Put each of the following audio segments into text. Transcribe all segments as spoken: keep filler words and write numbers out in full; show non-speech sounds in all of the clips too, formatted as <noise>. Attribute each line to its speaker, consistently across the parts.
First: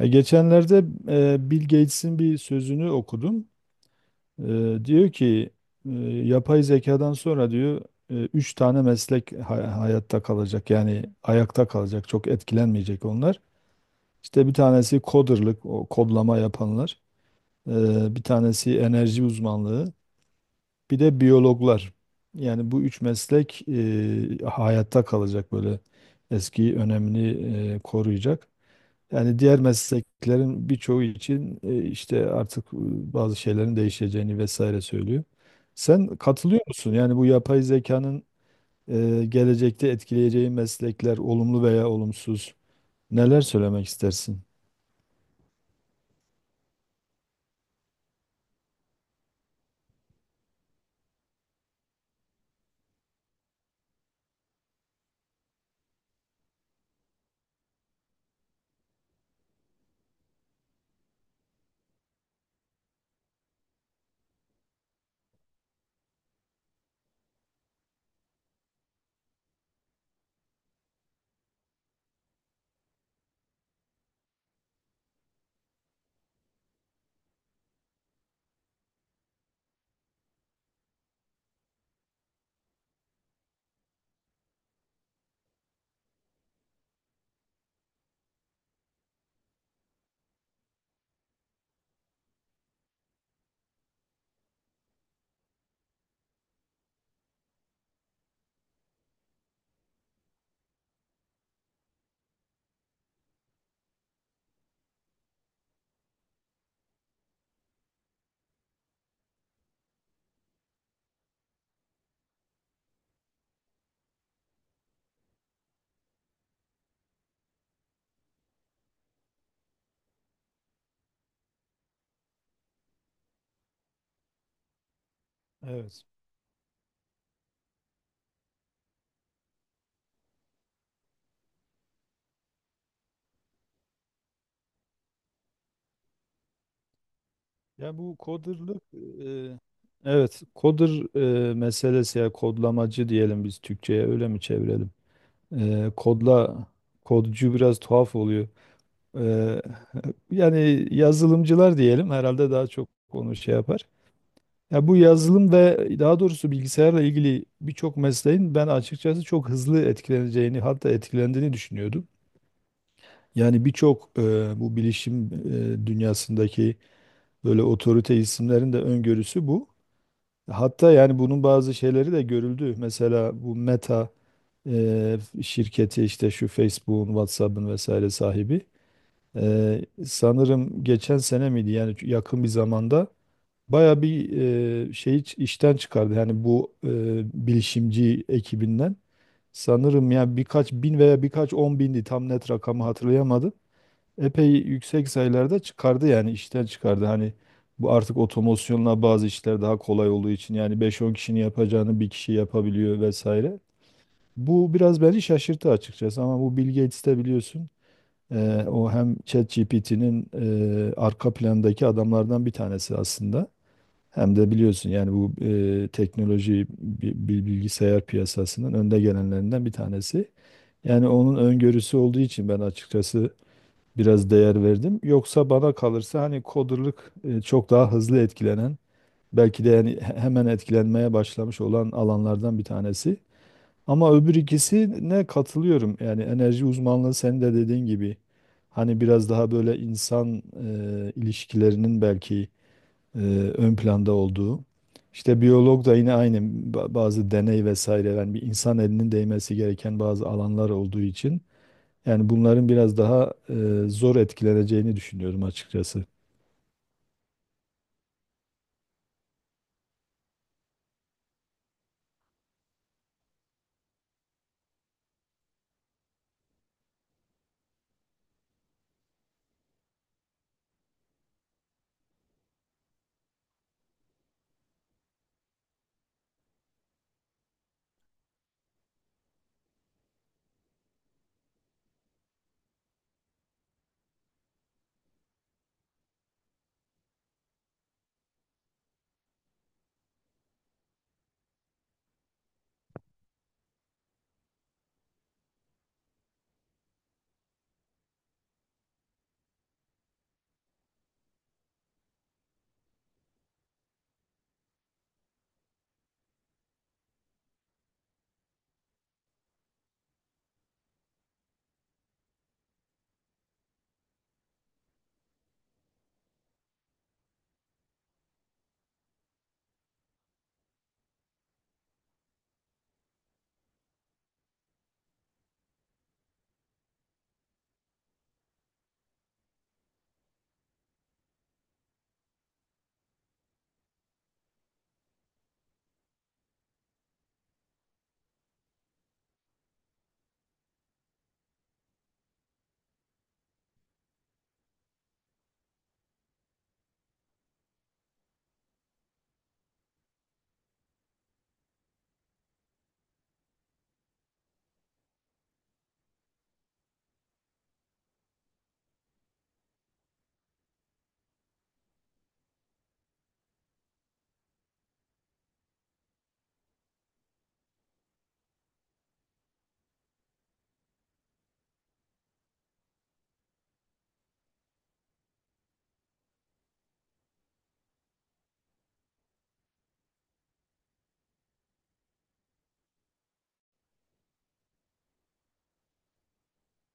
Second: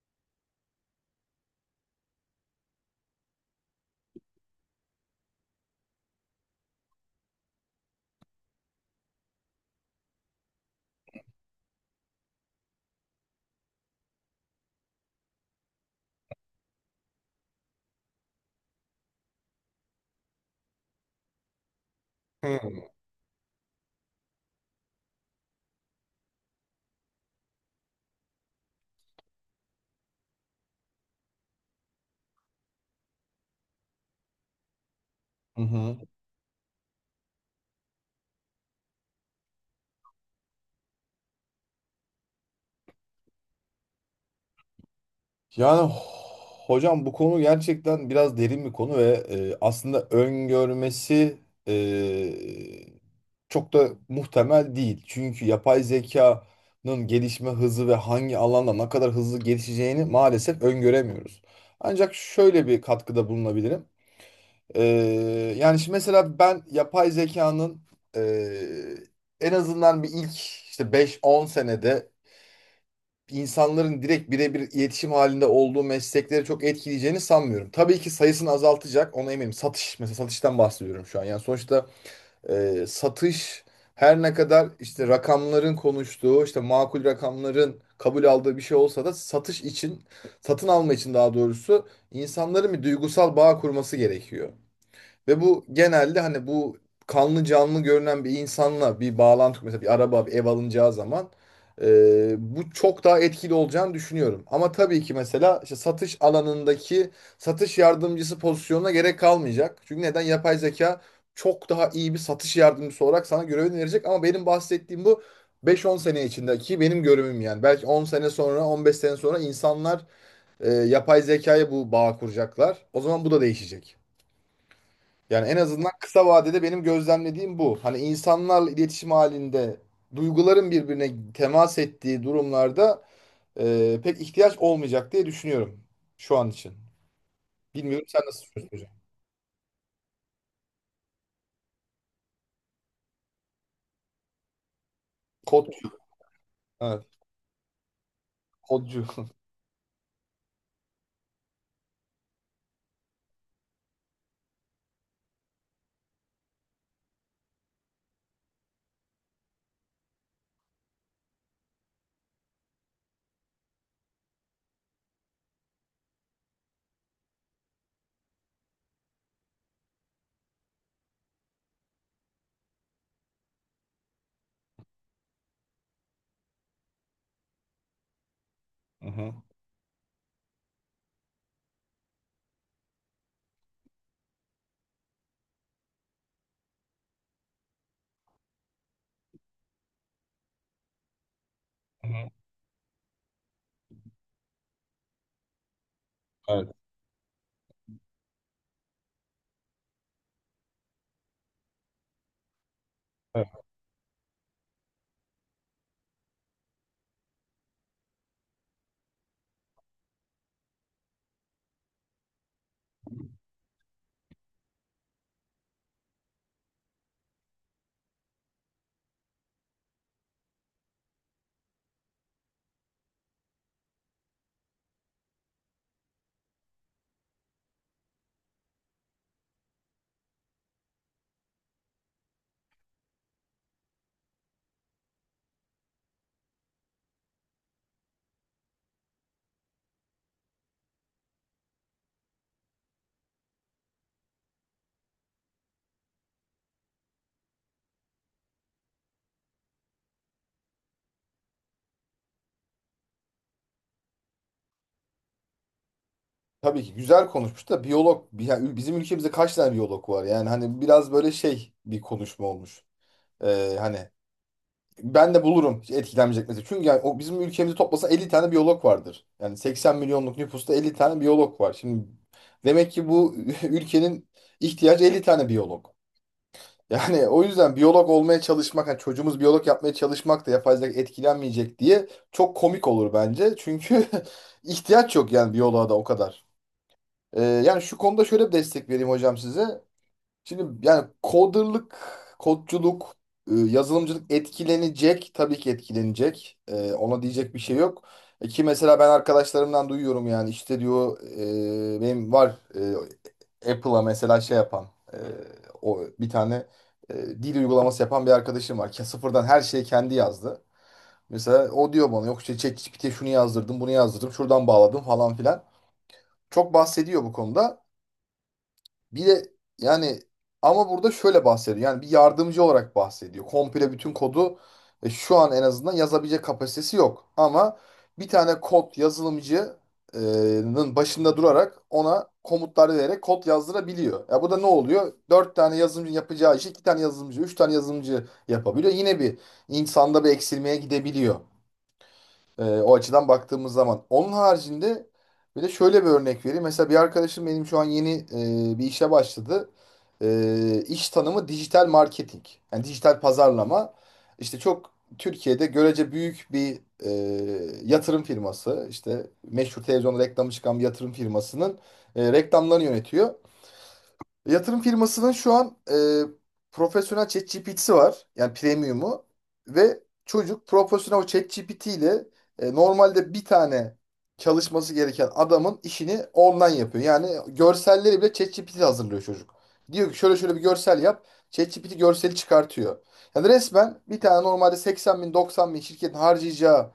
Speaker 1: E, Geçenlerde e, Bill Gates'in bir sözünü okudum. E, Diyor ki e, yapay zekadan sonra, diyor, e, üç tane meslek ha- hayatta kalacak, yani ayakta kalacak, çok etkilenmeyecek onlar. İşte bir tanesi coderlık, o kodlama yapanlar, e, bir tanesi enerji uzmanlığı, bir de biyologlar. Yani bu
Speaker 2: Hı
Speaker 1: üç meslek e, hayatta kalacak, böyle eski önemini e, koruyacak. Yani diğer mesleklerin birçoğu için e, işte artık e, bazı şeylerin değişeceğini vesaire söylüyor.
Speaker 2: hı. Hı.
Speaker 1: Sen katılıyor musun? Yani bu yapay zekanın e, gelecekte etkileyeceği meslekler olumlu veya olumsuz, neler söylemek istersin?
Speaker 2: Yani hocam bu konu gerçekten biraz derin bir konu ve e, aslında öngörmesi e, çok da muhtemel değil. Çünkü yapay zekanın gelişme hızı ve hangi alanda ne kadar hızlı gelişeceğini maalesef öngöremiyoruz. Ancak şöyle bir katkıda bulunabilirim. E, yani şimdi mesela ben yapay zekanın e, en azından bir ilk işte beş on senede insanların direkt birebir iletişim halinde olduğu meslekleri çok etkileyeceğini sanmıyorum. Tabii ki sayısını azaltacak, ona eminim. Satış, mesela satıştan bahsediyorum şu an. Yani sonuçta e, satış, her ne kadar işte rakamların konuştuğu, işte makul rakamların kabul aldığı bir şey olsa da satış için, satın alma için daha doğrusu insanların bir duygusal bağ kurması gerekiyor. Ve bu genelde hani bu kanlı canlı görünen bir insanla bir bağlantı, mesela bir araba bir ev alınacağı zaman e, bu çok daha etkili olacağını düşünüyorum. Ama tabii ki mesela işte satış alanındaki satış yardımcısı pozisyonuna gerek kalmayacak. Çünkü neden? Yapay zeka çok daha iyi bir satış yardımcısı olarak sana görevini verecek, ama benim bahsettiğim bu beş-on sene içindeki benim görevim yani. Belki on sene sonra, on beş sene sonra insanlar e, yapay zekaya bu bağ kuracaklar. O zaman bu da değişecek. Yani en azından
Speaker 1: Evet.
Speaker 2: kısa vadede benim gözlemlediğim bu. Hani insanlarla iletişim halinde duyguların birbirine temas ettiği durumlarda e, pek ihtiyaç olmayacak diye düşünüyorum şu an için.
Speaker 1: Ya
Speaker 2: Bilmiyorum
Speaker 1: bu
Speaker 2: sen nasıl düşünüyorsun
Speaker 1: coderlık,
Speaker 2: hocam?
Speaker 1: e, evet coder e, meselesi, ya kodlamacı diyelim biz Türkçe'ye, öyle mi çevirelim?
Speaker 2: Kodcu.
Speaker 1: E, kodla
Speaker 2: Evet.
Speaker 1: Kodcu biraz tuhaf oluyor.
Speaker 2: Kodcu.
Speaker 1: Eee, Yani yazılımcılar diyelim herhalde, daha çok onu şey yapar. Ya bu yazılım ve daha doğrusu bilgisayarla ilgili birçok mesleğin ben açıkçası çok hızlı etkileneceğini, hatta etkilendiğini düşünüyordum. Yani birçok eee, bu bilişim eee, dünyasındaki böyle otorite isimlerin de öngörüsü bu. Hatta yani bunun bazı şeyleri de görüldü. Mesela bu Meta eee, şirketi, işte şu Facebook'un, WhatsApp'ın vesaire sahibi.
Speaker 2: Hı hı.
Speaker 1: Eee, sanırım geçen sene miydi, yani yakın bir zamanda baya bir eee şey iç- işten çıkardı. Yani bu eee, bilişimci ekibinden sanırım ya birkaç bin veya birkaç on bindi,
Speaker 2: Hı
Speaker 1: tam
Speaker 2: hı.
Speaker 1: net rakamı hatırlayamadım. Epey yüksek sayılarda çıkardı, yani işten
Speaker 2: Evet,
Speaker 1: çıkardı. Hani bu artık otomasyonla bazı işler daha kolay olduğu için yani beş on kişinin yapacağını bir kişi yapabiliyor
Speaker 2: evet.
Speaker 1: vesaire. Bu biraz beni şaşırttı açıkçası, ama bu Bill Gates de biliyorsun. Eee, o hem ChatGPT'nin eee arka plandaki adamlardan bir tanesi aslında. Hem de biliyorsun yani bu eee, teknoloji bi- bi- bilgisayar piyasasının önde gelenlerinden bir tanesi. Yani onun öngörüsü olduğu için ben açıkçası biraz değer verdim. Yoksa bana kalırsa hani coderlık eee, çok daha hızlı etkilenen, belki de yani he- hemen etkilenmeye başlamış olan alanlardan bir tanesi. Ama öbür ikisine katılıyorum. Yani enerji uzmanlığı, senin de dediğin gibi, hani biraz daha böyle insan e, ilişkilerinin belki e, ön planda olduğu. İşte biyolog da yine aynı, ba- bazı deney vesaire, yani bir insan elinin değmesi gereken bazı alanlar olduğu için yani bunların biraz daha e, zor etkileneceğini düşünüyorum açıkçası.
Speaker 2: Tabii ki güzel konuşmuş da biyolog bi- ya bizim ülkemizde kaç tane biyolog var? Yani hani biraz böyle şey bir konuşma olmuş. E, hani Ben de bulurum etkilenmeyecek mesela. Çünkü yani o bizim ülkemizi toplasa elli tane biyolog vardır. Yani seksen milyonluk nüfusta elli tane biyolog var. Şimdi demek ki bu <laughs> ülkenin ihtiyacı elli tane biyolog. Yani o yüzden biyolog olmaya çalışmak, hani çocuğumuz biyolog yapmaya çalışmak da yapay zeka etkilenmeyecek diye çok komik olur bence. Çünkü <laughs> ihtiyaç yok yani biyoloğa da o kadar. Ee, yani şu konuda şöyle bir destek vereyim hocam size. Şimdi yani coderlık, kodculuk, e, yazılımcılık etkilenecek. Tabii ki etkilenecek. E, ona diyecek bir şey yok. E, ki mesela ben arkadaşlarımdan duyuyorum, yani işte diyor e, benim var e, Apple'a mesela şey yapan, e, o bir tane e, dil uygulaması yapan bir arkadaşım var. Ke- Sıfırdan her şeyi kendi yazdı. Mesela o diyor bana, yok işte ChatGPT'ye şunu yazdırdım, bunu yazdırdım, şuradan bağladım falan filan. Çok bahsediyor bu konuda. Bir de yani ama burada şöyle bahsediyor. Yani bir yardımcı olarak bahsediyor. Komple bütün kodu e, şu an en azından yazabilecek kapasitesi yok. Ama bir tane kod yazılımcının başında durarak ona komutlar vererek kod yazdırabiliyor. Ya bu da ne oluyor? Dört tane yazılımcı yapacağı işi iki tane yazılımcı, üç tane yazılımcı yapabiliyor. Yine bir insanda bir eksilmeye gidebiliyor. Ee, o açıdan baktığımız zaman. Onun haricinde bir de şöyle bir örnek vereyim. Mesela bir arkadaşım benim şu an yeni e, bir işe başladı. E, iş tanımı dijital marketing. Yani dijital pazarlama. İşte çok Türkiye'de görece büyük bir e, yatırım firması. İşte meşhur televizyonda reklamı çıkan bir yatırım firmasının e, reklamlarını yönetiyor. Yatırım firmasının şu an e, profesyonel ChatGPT'si var. Yani premium'u. Ve çocuk profesyonel ChatGPT ile e, normalde bir tane çalışması gereken adamın işini ondan yapıyor. Yani görselleri bile ChatGPT hazırlıyor çocuk. Diyor ki şöyle şöyle bir görsel yap. ChatGPT görseli çıkartıyor. Yani resmen bir tane normalde seksen bin doksan bin şirketin harcayacağı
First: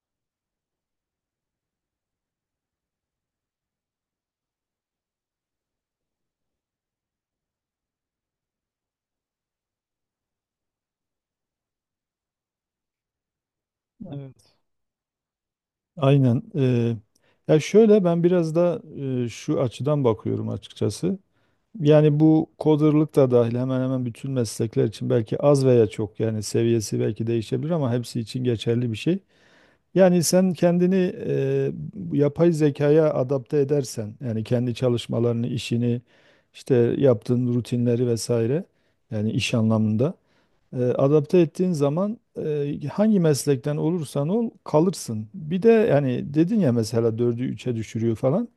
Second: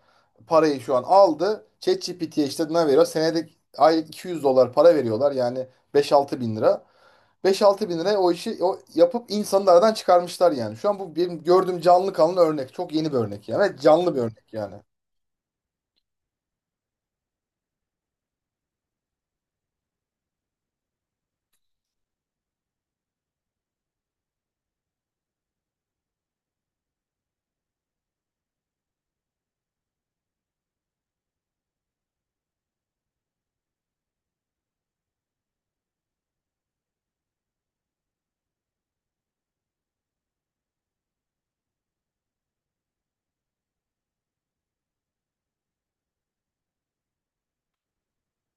Speaker 2: parayı şu an aldı. ChatGPT'ye işte ne veriyor? Senede aylık iki yüz dolar para veriyorlar. Yani beş altı bin lira. Beş altı bin liraya o işi o yapıp insanı aradan çıkarmışlar yani. Şu an bu benim gördüğüm canlı kanlı örnek. Çok yeni bir örnek yani. Evet, canlı bir örnek
Speaker 1: Evet.
Speaker 2: yani.
Speaker 1: Aynen. E, ya şöyle, ben biraz da e, şu açıdan bakıyorum açıkçası. Yani bu coderlık da dahil hemen hemen bütün meslekler için belki az veya çok, yani seviyesi belki değişebilir ama hepsi için geçerli bir şey. Yani sen kendini e, bu yapay zekaya adapte edersen, yani kendi çalışmalarını, işini, işte yaptığın rutinleri vesaire, yani iş anlamında e, adapte ettiğin zaman e, hangi meslekten olursan ol kalırsın. Bir de yani dedin ya, mesela dördü üçe düşürüyor falan.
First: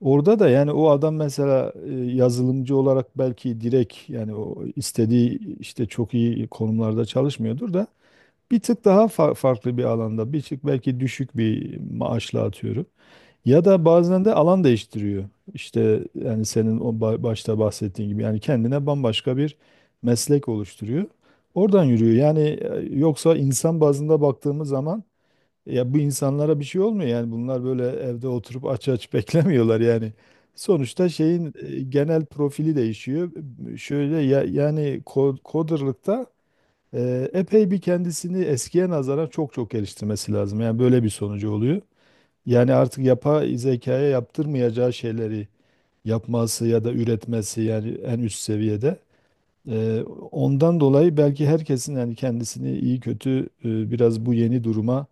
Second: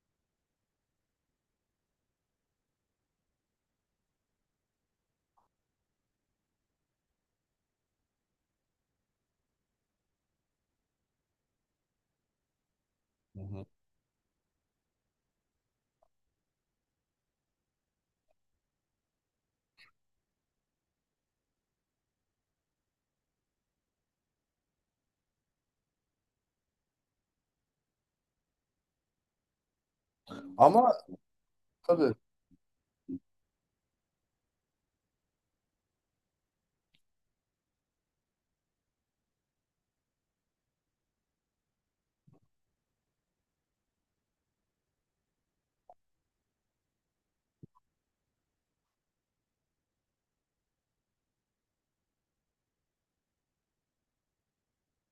Speaker 1: Orada da yani o adam mesela e, yazılımcı olarak belki direkt, yani o istediği işte çok iyi konumlarda çalışmıyordur da, bir tık daha fa- farklı bir alanda, bir tık belki düşük bir maaşla atıyorum.
Speaker 2: Hı
Speaker 1: Ya
Speaker 2: hı.
Speaker 1: da bazen de alan değiştiriyor. İşte yani senin o ba- başta bahsettiğin gibi, yani kendine bambaşka bir meslek oluşturuyor. Oradan yürüyor. Yani e, yoksa insan bazında baktığımız zaman ya bu insanlara bir şey olmuyor, yani bunlar böyle evde oturup aç aç beklemiyorlar yani.
Speaker 2: Ama
Speaker 1: Sonuçta şeyin e,
Speaker 2: tabii
Speaker 1: genel profili değişiyor. Şöyle ya, yani ko- coderlıkta e, epey bir kendisini eskiye nazaran çok çok geliştirmesi lazım. Yani böyle bir sonucu oluyor. Yani artık yapay zekaya yaptırmayacağı şeyleri yapması ya da üretmesi, yani en üst seviyede. E, Ondan dolayı belki herkesin, yani kendisini iyi kötü e, biraz bu yeni duruma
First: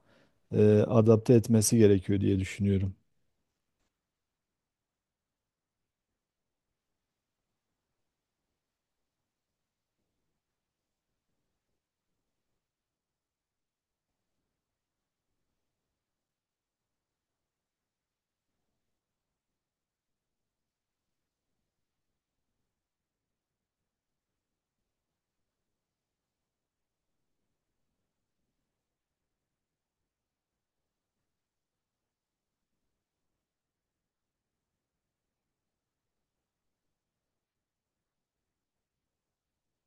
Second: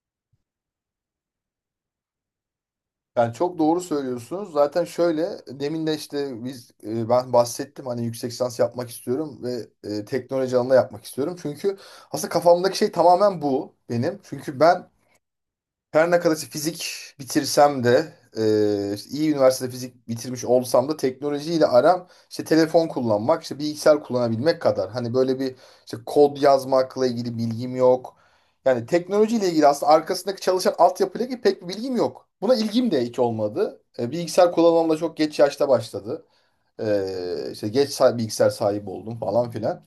Speaker 1: e, adapte etmesi gerekiyor diye düşünüyorum.
Speaker 2: yani çok doğru söylüyorsunuz. Zaten şöyle demin de işte biz e, ben bahsettim hani yüksek lisans yapmak istiyorum ve e, teknoloji alanında yapmak istiyorum. Çünkü aslında kafamdaki şey tamamen bu benim. Çünkü ben her ne kadar işte fizik bitirsem de, e, işte iyi üniversitede fizik bitirmiş olsam da, teknolojiyle aram işte telefon kullanmak, işte bilgisayar kullanabilmek kadar. Hani böyle bir işte kod yazmakla ilgili bilgim yok. Yani teknolojiyle ilgili, aslında arkasındaki çalışan altyapıyla ilgili pek bir bilgim yok. Buna ilgim de hiç olmadı. E, bilgisayar kullanmam da çok geç yaşta başladı. E, işte geç, sa- bilgisayar sahibi oldum falan filan.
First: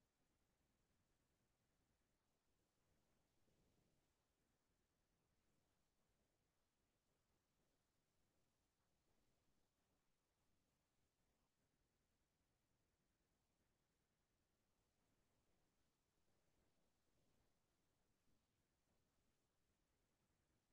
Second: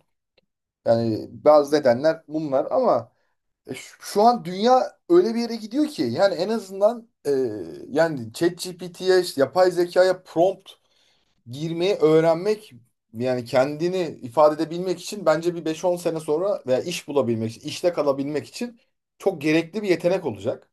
Speaker 2: Yani bazı nedenler bunlar, ama e, şu şu an dünya öyle bir yere gidiyor ki, yani en azından e, yani ChatGPT'ye işte yapay zekaya prompt girmeyi öğrenmek, yani kendini ifade edebilmek için, bence bir beş-on sene sonra veya iş bulabilmek için, işte kalabilmek için çok gerekli bir yetenek olacak.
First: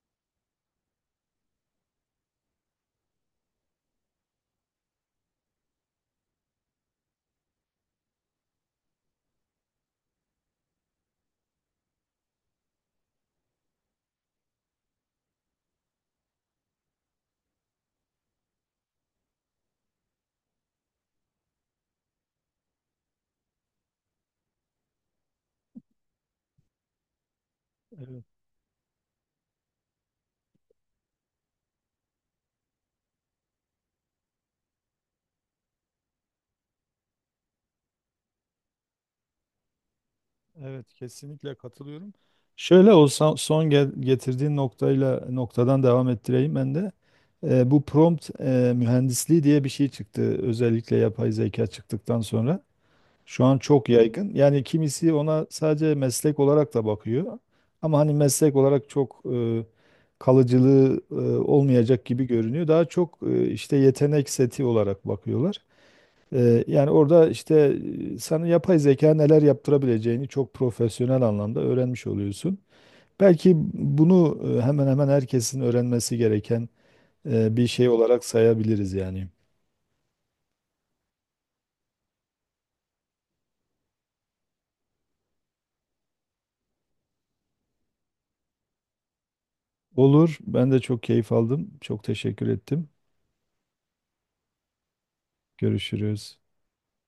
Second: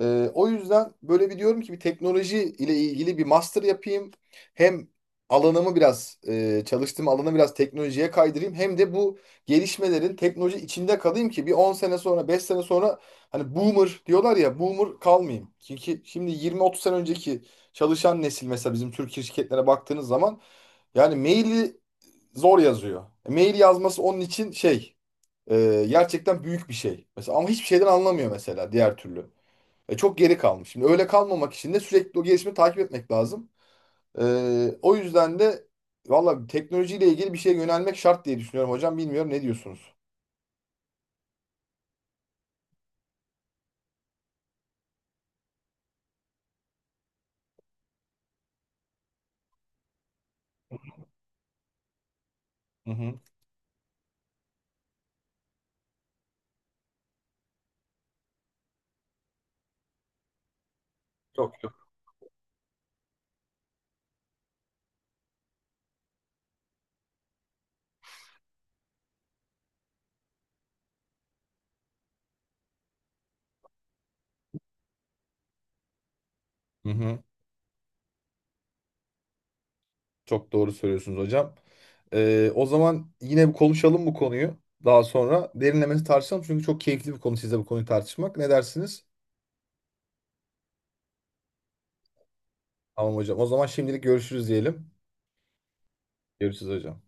Speaker 2: Ee, o yüzden böyle bir diyorum ki, bir teknoloji ile ilgili bir master yapayım. Hem alanımı biraz, e, çalıştığım alanı biraz teknolojiye kaydırayım. Hem de bu gelişmelerin teknoloji içinde kalayım ki bir on sene sonra, beş sene sonra hani boomer diyorlar ya, boomer kalmayayım. Çünkü şimdi yirmi otuz sene önceki çalışan nesil, mesela bizim Türkiye şirketlere baktığınız zaman, yani maili zor yazıyor. E, Mail yazması onun için şey, e, gerçekten büyük bir şey. Mesela ama hiçbir şeyden
Speaker 1: Evet,
Speaker 2: anlamıyor mesela diğer türlü. E, çok geri kalmış. Şimdi öyle kalmamak için de sürekli o gelişimi takip etmek lazım. E, O yüzden de valla teknolojiyle ilgili bir şeye yönelmek şart diye düşünüyorum hocam. Bilmiyorum ne diyorsunuz?
Speaker 1: evet, kesinlikle katılıyorum. Şöyle o son, son gel- getirdiğin noktayla noktadan devam ettireyim ben de. E, bu prompt e, mühendisliği diye bir şey çıktı. Özellikle yapay zeka çıktıktan sonra.
Speaker 2: Hı hı.
Speaker 1: Şu an çok yaygın. Yani kimisi ona sadece meslek olarak da bakıyor. Ama hani meslek olarak çok e, kalıcılığı e,
Speaker 2: Çok çok.
Speaker 1: olmayacak gibi görünüyor. Daha çok e, işte yetenek seti olarak bakıyorlar. Ee, yani orada işte e, sana yapay zeka neler yaptırabileceğini çok profesyonel anlamda öğrenmiş oluyorsun. Belki bunu e, hemen hemen herkesin öğrenmesi gereken
Speaker 2: Hı hı.
Speaker 1: e, bir şey olarak sayabiliriz yani.
Speaker 2: Çok doğru söylüyorsunuz hocam. Ee, o zaman yine bir konuşalım bu konuyu. Daha sonra derinlemesi tartışalım. Çünkü çok keyifli bir konu sizle bu konuyu tartışmak. Ne dersiniz?
Speaker 1: Olur. Ben de çok keyif aldım. Çok teşekkür ettim.
Speaker 2: Tamam hocam. O zaman şimdilik görüşürüz diyelim.
Speaker 1: Görüşürüz.
Speaker 2: Görüşürüz hocam.